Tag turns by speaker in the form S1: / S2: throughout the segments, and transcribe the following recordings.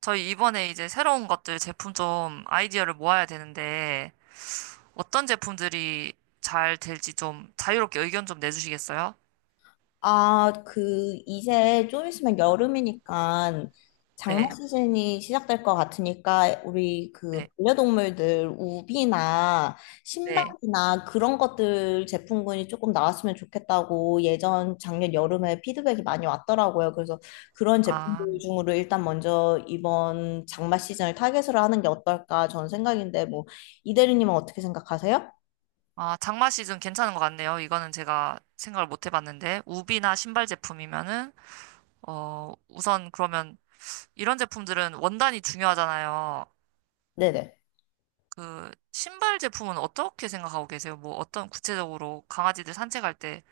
S1: 저희 이번에 이제 새로운 것들 제품 좀 아이디어를 모아야 되는데 어떤 제품들이 잘 될지 좀 자유롭게 의견 좀 내주시겠어요?
S2: 아, 그, 이제 좀 있으면 여름이니까 장마
S1: 네,
S2: 시즌이 시작될 것 같으니까 우리 그
S1: 네,
S2: 반려동물들 우비나
S1: 네.
S2: 신발이나 그런 것들 제품군이 조금 나왔으면 좋겠다고 예전 작년 여름에 피드백이 많이 왔더라고요. 그래서 그런
S1: 아,
S2: 제품들 중으로 일단 먼저 이번 장마 시즌을 타겟으로 하는 게 어떨까 전 생각인데 뭐 이 대리님은 어떻게 생각하세요?
S1: 아, 장마 시즌 괜찮은 것 같네요. 이거는 제가 생각을 못 해봤는데 우비나 신발 제품이면은 우선 그러면 이런 제품들은 원단이 중요하잖아요.
S2: 네네.
S1: 그 신발 제품은 어떻게 생각하고 계세요? 뭐 어떤 구체적으로 강아지들 산책할 때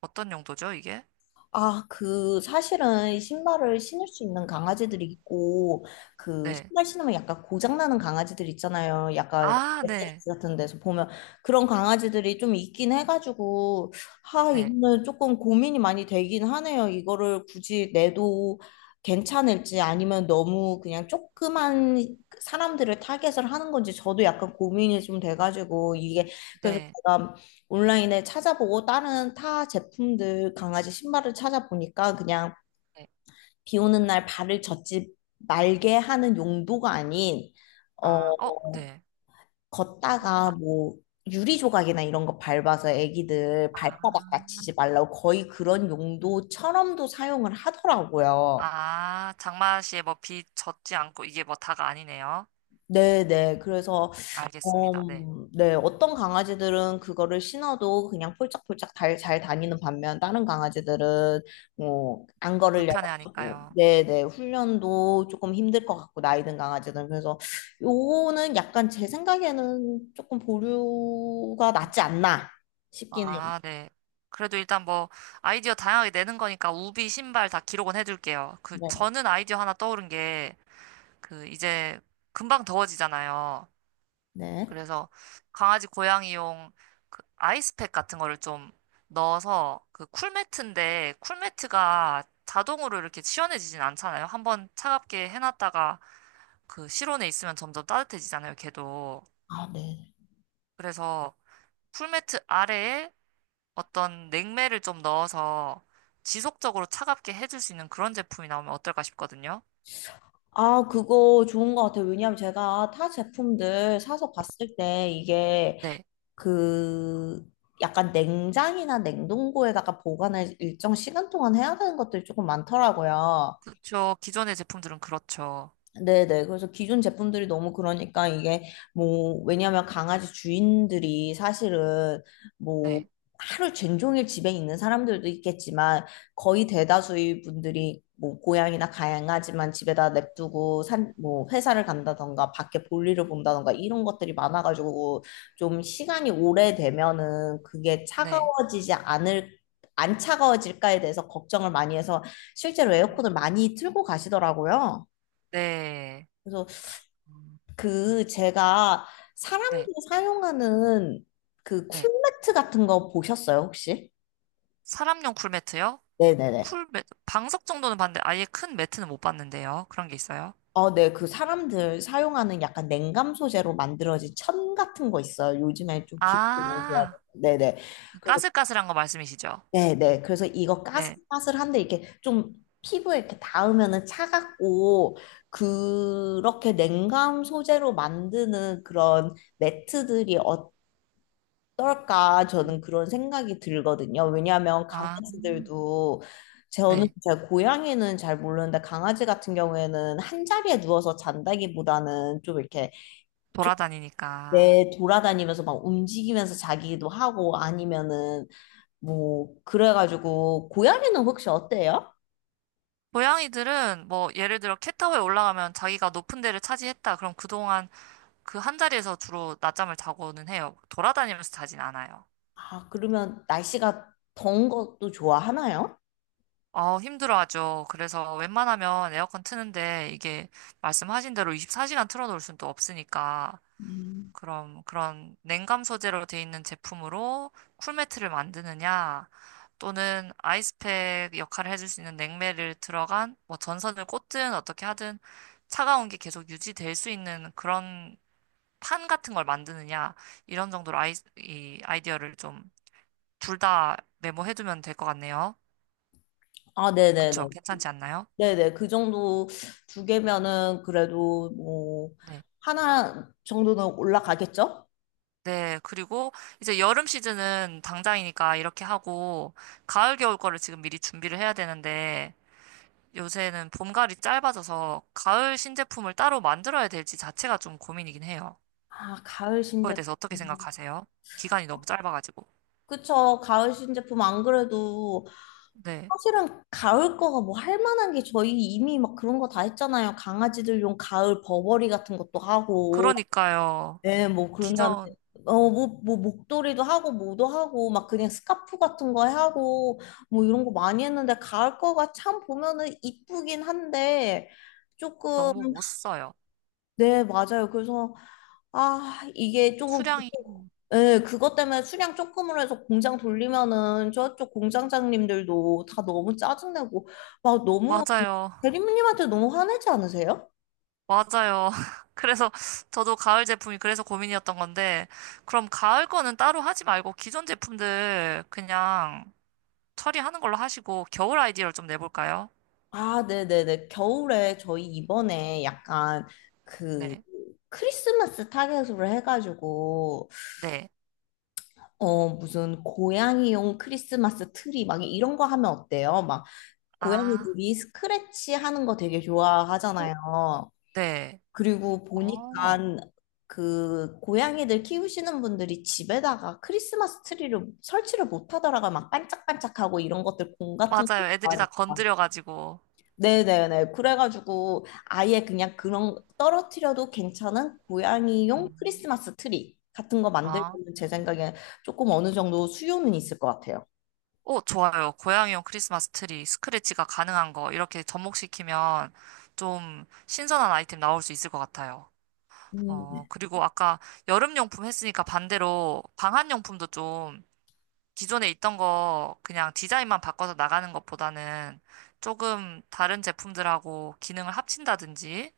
S1: 어떤 용도죠, 이게?
S2: 아, 그, 사실은 신발을 신을 수 있는 강아지들이 있고, 그,
S1: 네.
S2: 신발 신으면 약간 고장나는 강아지들 있잖아요. 약간
S1: 아, 네.
S2: SNS 같은 데서 보면. 그런 강아지들이 좀 있긴 해가지고, 하,
S1: 네.
S2: 이거는 조금 고민이 많이 되긴 하네요. 이거를 굳이 내도 괜찮을지 아니면 너무 그냥 조그만 사람들을 타겟을 하는 건지 저도 약간 고민이 좀 돼가지고, 이게, 그래서
S1: 네.
S2: 제가 온라인에 찾아보고 다른 타 제품들 강아지 신발을 찾아보니까 그냥
S1: 네.
S2: 비 오는 날 발을 젖지 말게 하는 용도가 아닌
S1: 아,
S2: 어
S1: 어, 네. 어,
S2: 걷다가
S1: 다-
S2: 뭐 유리 조각이나 이런 거 밟아서 애기들
S1: 아,
S2: 발바닥 다치지 말라고 거의 그런 용도처럼도 사용을 하더라고요.
S1: 아, 장맛이 뭐비 젖지 않고 이게 뭐 다가 아니네요.
S2: 네네.
S1: 음,
S2: 그래서,
S1: 알겠습니다.
S2: 어,
S1: 네.
S2: 네. 어떤 강아지들은 그거를 신어도 그냥 폴짝폴짝 잘 다니는 반면, 다른 강아지들은, 뭐, 안 걸으려고 하고,
S1: 불편해하니까요.
S2: 네네. 훈련도 조금 힘들 것 같고, 나이 든 강아지들은. 그래서, 요거는 약간 제 생각에는 조금 보류가 낫지 않나 싶긴 해요.
S1: 아, 네. 그래도 일단 뭐 아이디어 다양하게 내는 거니까 우비 신발 다 기록은 해둘게요. 그
S2: 네.
S1: 저는 아이디어 하나 떠오른 게 그 이제 금방 더워지잖아요.
S2: 네.
S1: 그래서 강아지 고양이용 그 아이스팩 같은 거를 좀 넣어서 그 쿨매트인데 쿨매트가 자동으로 이렇게 시원해지진 않잖아요. 한번 차갑게 해놨다가 그 실온에 있으면 점점 따뜻해지잖아요, 걔도.
S2: 아, 네.
S1: 그래서 쿨매트 아래에 어떤 냉매를 좀 넣어서 지속적으로 차갑게 해줄 수 있는 그런 제품이 나오면 어떨까 싶거든요.
S2: 아, 그거 좋은 것 같아요. 왜냐하면 제가 타 제품들 사서 봤을 때 이게
S1: 네,
S2: 그 약간 냉장이나 냉동고에다가 보관을 일정 시간 동안 해야 되는 것들이 조금 많더라고요.
S1: 그렇죠. 기존의 제품들은 그렇죠.
S2: 네네. 그래서 기존 제품들이 너무 그러니까 이게 뭐, 왜냐면 강아지 주인들이 사실은 뭐,
S1: 네,
S2: 하루 종일 집에 있는 사람들도 있겠지만 거의 대다수의 분들이 뭐, 고양이나 강아지만 집에다 냅두고 산, 뭐, 회사를 간다던가 밖에 볼일을 본다던가 이런 것들이 많아가지고 좀 시간이 오래되면은 그게
S1: 네,
S2: 차가워지지 않을 안 차가워질까에 대해서 걱정을 많이 해서 실제로
S1: 음,
S2: 에어컨을 많이 틀고 가시더라고요.
S1: 네,
S2: 그래서
S1: 음,
S2: 그 제가
S1: 네,
S2: 사람들이 사용하는 그
S1: 네.
S2: 쿨매트 같은 거 보셨어요, 혹시?
S1: 사람용 쿨매트요?
S2: 네네네.
S1: 쿨매트, 방석 정도는 봤는데 아예 큰 매트는 못 봤는데요. 그런 게 있어요?
S2: 어, 네. 그 사람들 사용하는 약간 냉감 소재로 만들어진 천 같은 거 있어요. 요즘에 좀 기분이 좋아.
S1: 아,
S2: 네네.
S1: 그
S2: 그래서,
S1: 까슬까슬한 거 말씀이시죠?
S2: 네네. 그래서 이거
S1: 네.
S2: 까슬까슬한데 이렇게 좀 피부에 이렇게 닿으면은 차갑고, 그렇게 냉감 소재로 만드는 그런 매트들이 떨까 저는 그런 생각이 들거든요. 왜냐하면
S1: 아,
S2: 강아지들도 저는
S1: 네.
S2: 제 고양이는 잘 모르는데 강아지 같은 경우에는 한 자리에 누워서 잔다기보다는 좀 이렇게
S1: 돌아다니니까.
S2: 내 돌아다니면서 막 움직이면서 자기도 하고 아니면은 뭐 그래가지고 고양이는 혹시 어때요?
S1: 고양이들은 뭐 예를 들어 캣타워에 올라가면 자기가 높은 데를 차지했다. 그럼 그동안 그 한 자리에서 주로 낮잠을 자고는 해요. 돌아다니면서 자진 않아요.
S2: 아 그러면 날씨가 더운 것도 좋아하나요?
S1: 어, 힘들어하죠. 그래서 웬만하면 에어컨 트는데 이게 말씀하신 대로 24시간 틀어놓을 수는 또 없으니까
S2: 음.
S1: 그럼 그런 냉감 소재로 돼 있는 제품으로 쿨매트를 만드느냐, 또는 아이스팩 역할을 해줄 수 있는 냉매를 들어간 뭐 전선을 꽂든 어떻게 하든 차가운 게 계속 유지될 수 있는 그런 판 같은 걸 만드느냐, 이런 정도로 이 아이디어를 좀 둘 다 메모해두면 될 것 같네요.
S2: 아 네네네.
S1: 그쵸? 괜찮지 않나요?
S2: 네네, 그 정도 두 개면은 그래도 뭐,
S1: 네.
S2: 하나 정도는 올라가겠죠?
S1: 네, 그리고 이제 여름 시즌은 당장이니까 이렇게 하고, 가을, 겨울 거를 지금 미리 준비를 해야 되는데, 요새는 봄가을이 짧아져서 가을 신제품을 따로 만들어야 될지 자체가 좀 고민이긴 해요.
S2: 아, 가을
S1: 그거에
S2: 신제품.
S1: 대해서 어떻게 생각하세요? 기간이 너무 짧아가지고.
S2: 그쵸, 가을 신제품 안 그래도
S1: 네.
S2: 사실은 가을 거가 뭐 할 만한 게 저희 이미 막 그런 거 다 했잖아요. 강아지들용 가을 버버리 같은 것도 하고.
S1: 그러니까요.
S2: 네, 뭐 그런 다음에
S1: 기존
S2: 뭐 목도리도 하고 뭐도 하고 막 그냥 스카프 같은 거 하고 뭐 이런 거 많이 했는데 가을 거가 참 보면은 이쁘긴 한데 조금
S1: 너무 못 써요.
S2: 네, 맞아요. 그래서 아, 이게 조금
S1: 수량이.
S2: 예, 그것 때문에 수량 조금으로 해서 공장 돌리면은 저쪽 공장장님들도 다 너무 짜증내고 막 너무
S1: 맞아요.
S2: 대리님한테 너무 화내지 않으세요?
S1: 맞아요. 그래서 저도 가을 제품이 그래서 고민이었던 건데, 그럼 가을 거는 따로 하지 말고 기존 제품들 그냥 처리하는 걸로 하시고 겨울 아이디어를 좀 내볼까요?
S2: 아, 네네네. 겨울에 저희 이번에 약간 그
S1: 네.
S2: 크리스마스 타겟으로 해가지고,
S1: 네.
S2: 무슨 고양이용 크리스마스 트리 막 이런 거 하면 어때요? 막
S1: 아.
S2: 고양이들이 스크래치 하는 거 되게
S1: 오.
S2: 좋아하잖아요.
S1: 네.
S2: 그리고 보니까
S1: 어.
S2: 그 고양이들 키우시는 분들이 집에다가 크리스마스 트리를 설치를 못 하더라고요. 막 반짝반짝하고 이런 것들 공 같은 거
S1: 맞아요. 애들이 다
S2: 좋아하니까.
S1: 건드려가지고.
S2: 네네네. 그래가지고 아예 그냥 그런 떨어뜨려도 괜찮은 고양이용
S1: 음.
S2: 크리스마스 트리 같은 거
S1: 아.
S2: 만들면 제
S1: 음.
S2: 생각에 조금 어느 정도 수요는 있을 것 같아요.
S1: 오, 좋아요. 고양이용 크리스마스 트리, 스크래치가 가능한 거, 이렇게 접목시키면 좀 신선한 아이템 나올 수 있을 것 같아요. 어,
S2: 음.
S1: 그리고 아까 여름용품 했으니까 반대로 방한용품도 좀 기존에 있던 거 그냥 디자인만 바꿔서 나가는 것보다는 조금 다른 제품들하고 기능을 합친다든지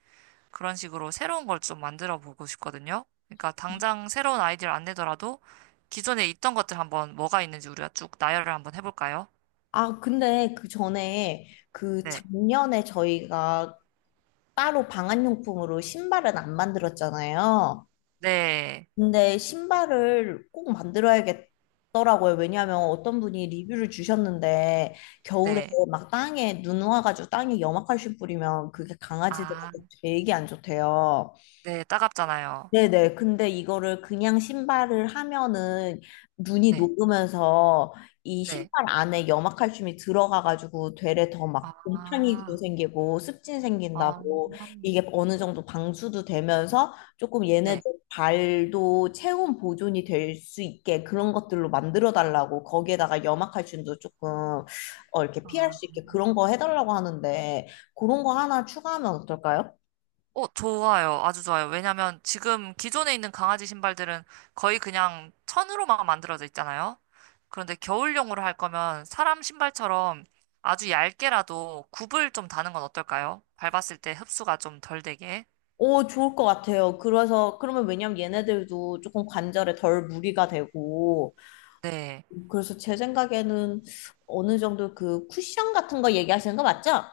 S1: 그런 식으로 새로운 걸 좀 만들어 보고 싶거든요. 그러니까 당장 새로운 아이디어를 안 내더라도 기존에 있던 것들 한번 뭐가 있는지 우리가 쭉 나열을 한번 해볼까요?
S2: 아, 근데 그 전에 그
S1: 네.
S2: 작년에 저희가 따로 방한용품으로 신발은 안 만들었잖아요.
S1: 네.
S2: 근데 신발을 꼭 만들어야겠더라고요. 왜냐하면 어떤 분이 리뷰를 주셨는데 겨울에
S1: 네.
S2: 막 땅에 눈 와가지고 땅에 염화칼슘 뿌리면 그게
S1: 아,
S2: 강아지들한테 되게 안 좋대요.
S1: 네. 따갑잖아요.
S2: 네네. 근데 이거를 그냥 신발을 하면은 눈이
S1: 네.
S2: 녹으면서 이
S1: 네.
S2: 신발 안에 염화칼슘이 들어가가지고 되레 더 막 곰팡이도
S1: 아,
S2: 생기고 습진
S1: 아,
S2: 생긴다고 이게 어느 정도 방수도 되면서 조금 얘네들
S1: 네.
S2: 발도 체온 보존이 될 수 있게 그런 것들로 만들어 달라고 거기에다가 염화칼슘도 조금 이렇게 피할
S1: 아,
S2: 수 있게 그런 거 해달라고 하는데 그런 거 하나 추가하면 어떨까요?
S1: 어, 좋아요. 아주 좋아요. 왜냐면 지금 기존에 있는 강아지 신발들은 거의 그냥 천으로만 만들어져 있잖아요. 그런데 겨울용으로 할 거면 사람 신발처럼 아주 얇게라도 굽을 좀 다는 건 어떨까요? 밟았을 때 흡수가 좀 덜 되게.
S2: 오, 좋을 것 같아요. 그래서, 그러면 왜냐면 얘네들도 조금 관절에 덜 무리가 되고,
S1: 네.
S2: 그래서 제 생각에는 어느 정도 그 쿠션 같은 거 얘기하시는 거 맞죠?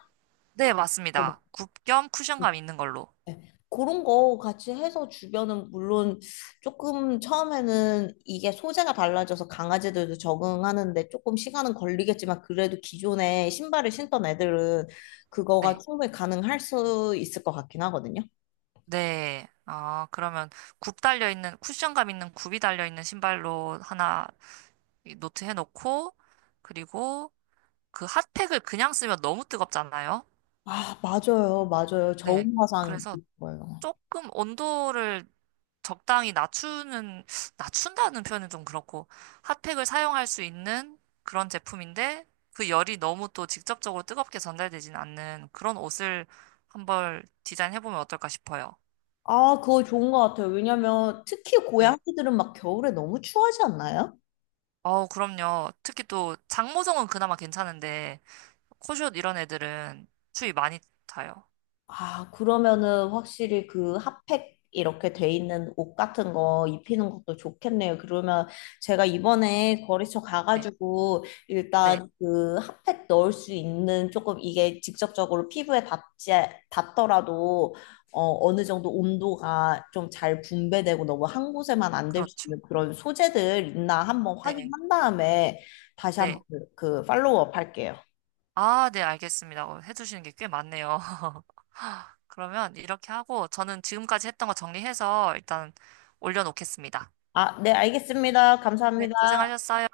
S1: 네,
S2: 네,
S1: 맞습니다. 굽 겸
S2: 네.
S1: 쿠션감 있는 걸로.
S2: 네. 그런 거 같이 해서 주변은 물론 조금 처음에는 이게 소재가 달라져서 강아지들도 적응하는데 조금 시간은 걸리겠지만 그래도 기존에 신발을 신던 애들은 그거가
S1: 네.
S2: 충분히 가능할 수 있을 것 같긴 하거든요.
S1: 네. 아, 그러면 굽 달려 있는, 쿠션감 있는 굽이 달려 있는 신발로 하나 노트 해놓고, 그리고 그 핫팩을 그냥 쓰면 너무 뜨겁잖아요.
S2: 아, 맞아요. 맞아요.
S1: 네.
S2: 저온화상
S1: 그래서
S2: 거예요.
S1: 조금 온도를 적당히 낮추는, 낮춘다는 표현은 좀 그렇고, 핫팩을 사용할 수 있는 그런 제품인데, 그 열이 너무 또 직접적으로 뜨겁게 전달되진 않는 그런 옷을 한번 디자인해보면 어떨까 싶어요.
S2: 아, 그거 좋은 것 같아요. 왜냐면 특히
S1: 네.
S2: 고양이들은 막 겨울에 너무 추하지 않나요?
S1: 어우, 그럼요. 특히 또 장모성은 그나마 괜찮은데, 코숏 이런 애들은 추위 많이 타요.
S2: 아, 그러면은 확실히 그 핫팩 이렇게 돼 있는 옷 같은 거 입히는 것도 좋겠네요. 그러면 제가 이번에 거래처
S1: 네.
S2: 가가지고
S1: 네.
S2: 일단 그 핫팩 넣을 수 있는 조금 이게 직접적으로 피부에 닿지, 닿더라도 어느 정도 온도가 좀 잘 분배되고 너무 한 곳에만 안 될 수
S1: 그렇죠.
S2: 있는 그런 소재들 있나 한번
S1: 네.
S2: 확인한 다음에 다시 한번
S1: 네.
S2: 그 팔로우업 할게요.
S1: 아, 네, 알겠습니다. 어, 해주시는 게 꽤 많네요. 그러면 이렇게 하고 저는 지금까지 했던 거 정리해서 일단 올려놓겠습니다.
S2: 아, 네, 알겠습니다.
S1: 네,
S2: 감사합니다.
S1: 고생하셨어요.